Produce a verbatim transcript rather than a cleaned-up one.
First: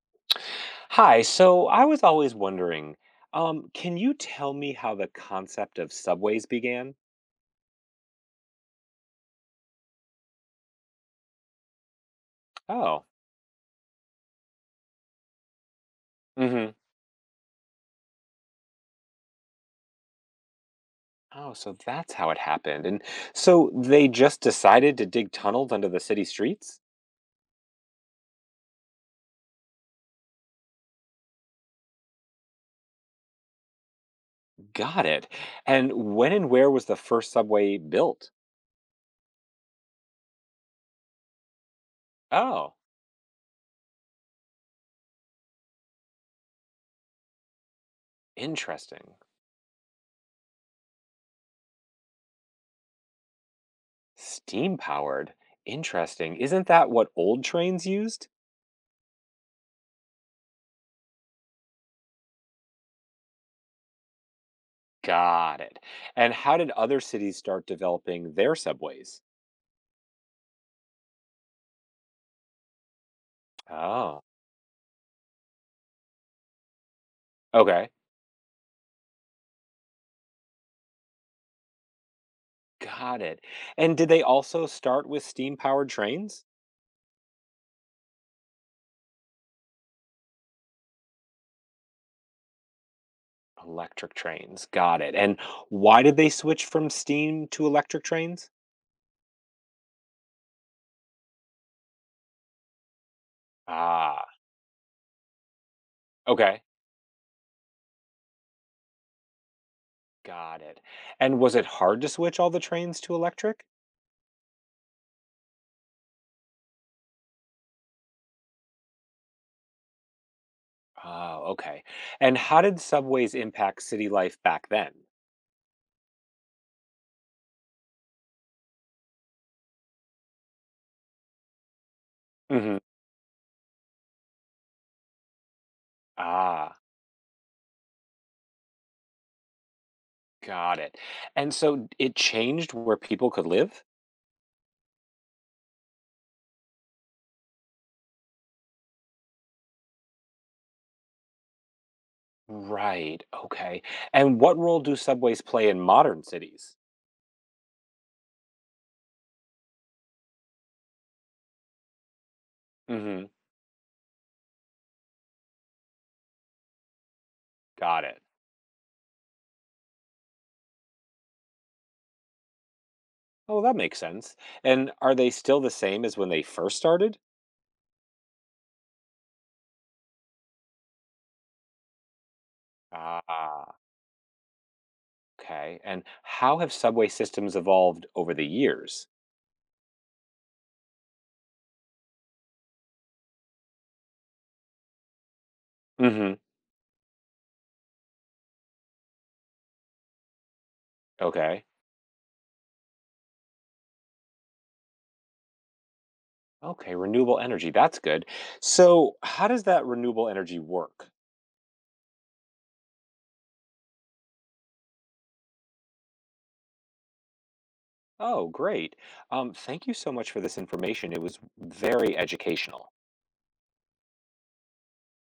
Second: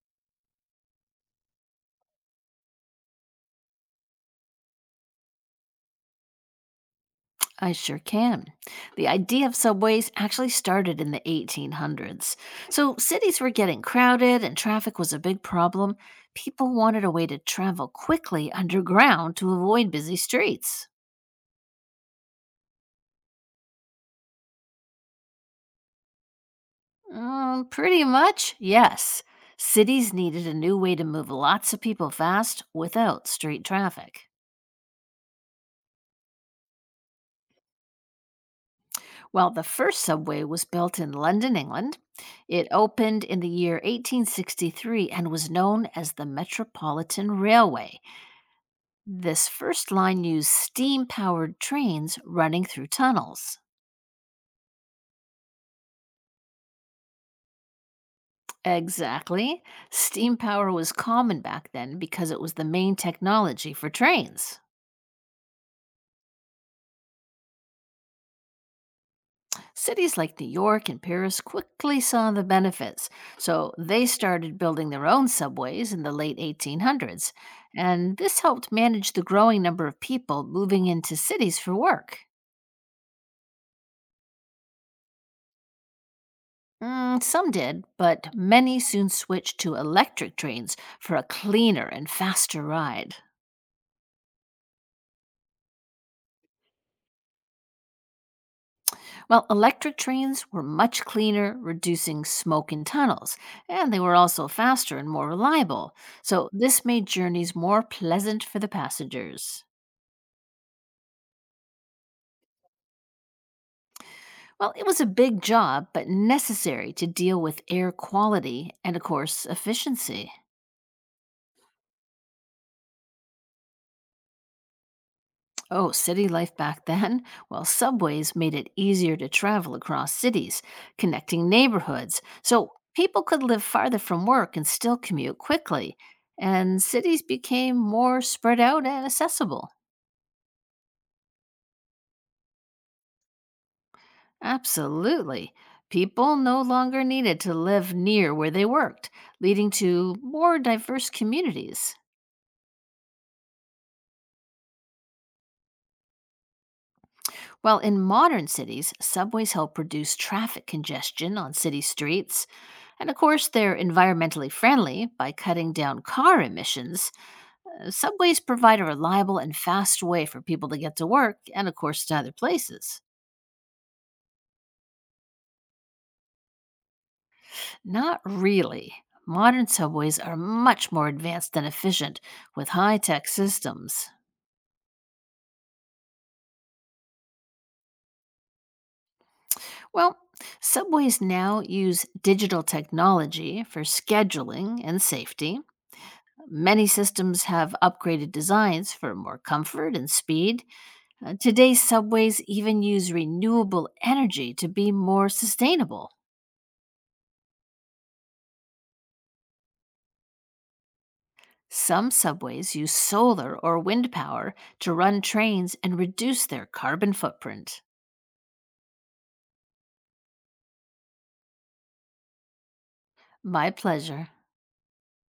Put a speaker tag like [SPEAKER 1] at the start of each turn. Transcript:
[SPEAKER 1] Hi, so I was always wondering, um, can you tell me how the concept of subways began?
[SPEAKER 2] I sure can. The idea of subways actually started in the eighteen hundreds. So
[SPEAKER 1] Oh,
[SPEAKER 2] cities were getting crowded and traffic was a big problem.
[SPEAKER 1] mm-hmm.
[SPEAKER 2] People wanted a way to travel quickly underground to avoid busy streets.
[SPEAKER 1] Oh, so that's how it happened. And so they just decided to dig tunnels under the city streets?
[SPEAKER 2] Mm, pretty much, yes. Cities needed a new way to move lots of people fast without street traffic.
[SPEAKER 1] Got it. And when and where was the first subway built?
[SPEAKER 2] Well, the first subway was built in London, England. It
[SPEAKER 1] Oh,
[SPEAKER 2] opened in the year eighteen sixty-three and was known as the Metropolitan Railway.
[SPEAKER 1] interesting.
[SPEAKER 2] This first line used steam powered trains running through tunnels.
[SPEAKER 1] Steam powered. Interesting. Isn't that what old trains used?
[SPEAKER 2] Exactly. Steam power was common back then because it was the main technology for trains.
[SPEAKER 1] Got it. And how did other cities start developing their subways?
[SPEAKER 2] Cities like New York and Paris quickly saw the benefits, so they
[SPEAKER 1] Oh,
[SPEAKER 2] started building their own subways in the late eighteen hundreds,
[SPEAKER 1] okay.
[SPEAKER 2] and this helped manage the growing number of people moving into cities for work.
[SPEAKER 1] Got it. And did they also start with steam-powered trains?
[SPEAKER 2] Mm, some did, but many soon switched to electric trains for a cleaner and faster ride.
[SPEAKER 1] Electric trains. Got it. And why did they switch from steam to electric trains?
[SPEAKER 2] Well, electric trains were much cleaner, reducing smoke in tunnels, and they were
[SPEAKER 1] Ah,
[SPEAKER 2] also faster and more reliable, so
[SPEAKER 1] okay.
[SPEAKER 2] this made journeys more pleasant for the passengers.
[SPEAKER 1] Got it. And was it hard to switch all the trains to electric?
[SPEAKER 2] Well, it was a big job, but necessary to deal with air quality and, of course, efficiency.
[SPEAKER 1] Oh, okay. And how did subways impact city life back then?
[SPEAKER 2] Oh, city life back then? Well, subways made it easier to travel across cities, connecting neighborhoods, so
[SPEAKER 1] Hmm.
[SPEAKER 2] people could live farther from work and still commute quickly. And
[SPEAKER 1] Ah,
[SPEAKER 2] cities became more spread out and accessible.
[SPEAKER 1] got it. And so it changed where people could live?
[SPEAKER 2] Absolutely. People no longer needed to live near where they worked, leading to more diverse communities.
[SPEAKER 1] Right. Okay. And what role do subways play in modern cities?
[SPEAKER 2] While in modern cities, subways help reduce traffic congestion on city streets, and of
[SPEAKER 1] Hmm.
[SPEAKER 2] course, they're environmentally friendly by cutting down car emissions. Uh,
[SPEAKER 1] Got it.
[SPEAKER 2] Subways provide a reliable and fast way for people to get to work and, of course, to other places.
[SPEAKER 1] Oh, that makes sense. And are they still the same as when they first started?
[SPEAKER 2] Not really. Modern subways are much more advanced and efficient with high tech
[SPEAKER 1] Ah,
[SPEAKER 2] systems.
[SPEAKER 1] okay. And how have subway systems evolved over the years?
[SPEAKER 2] Well, subways now use digital technology for scheduling and safety.
[SPEAKER 1] Hmm.
[SPEAKER 2] Many systems have upgraded designs for more comfort and speed. Uh,
[SPEAKER 1] Okay.
[SPEAKER 2] Today's subways even use renewable energy to be more sustainable.
[SPEAKER 1] Okay, renewable energy. That's good. So, how does that renewable energy work?
[SPEAKER 2] Some subways use solar or wind power to run trains and reduce their carbon footprint.
[SPEAKER 1] Oh, great. Um, thank you so much for this information. It was very educational.
[SPEAKER 2] My pleasure.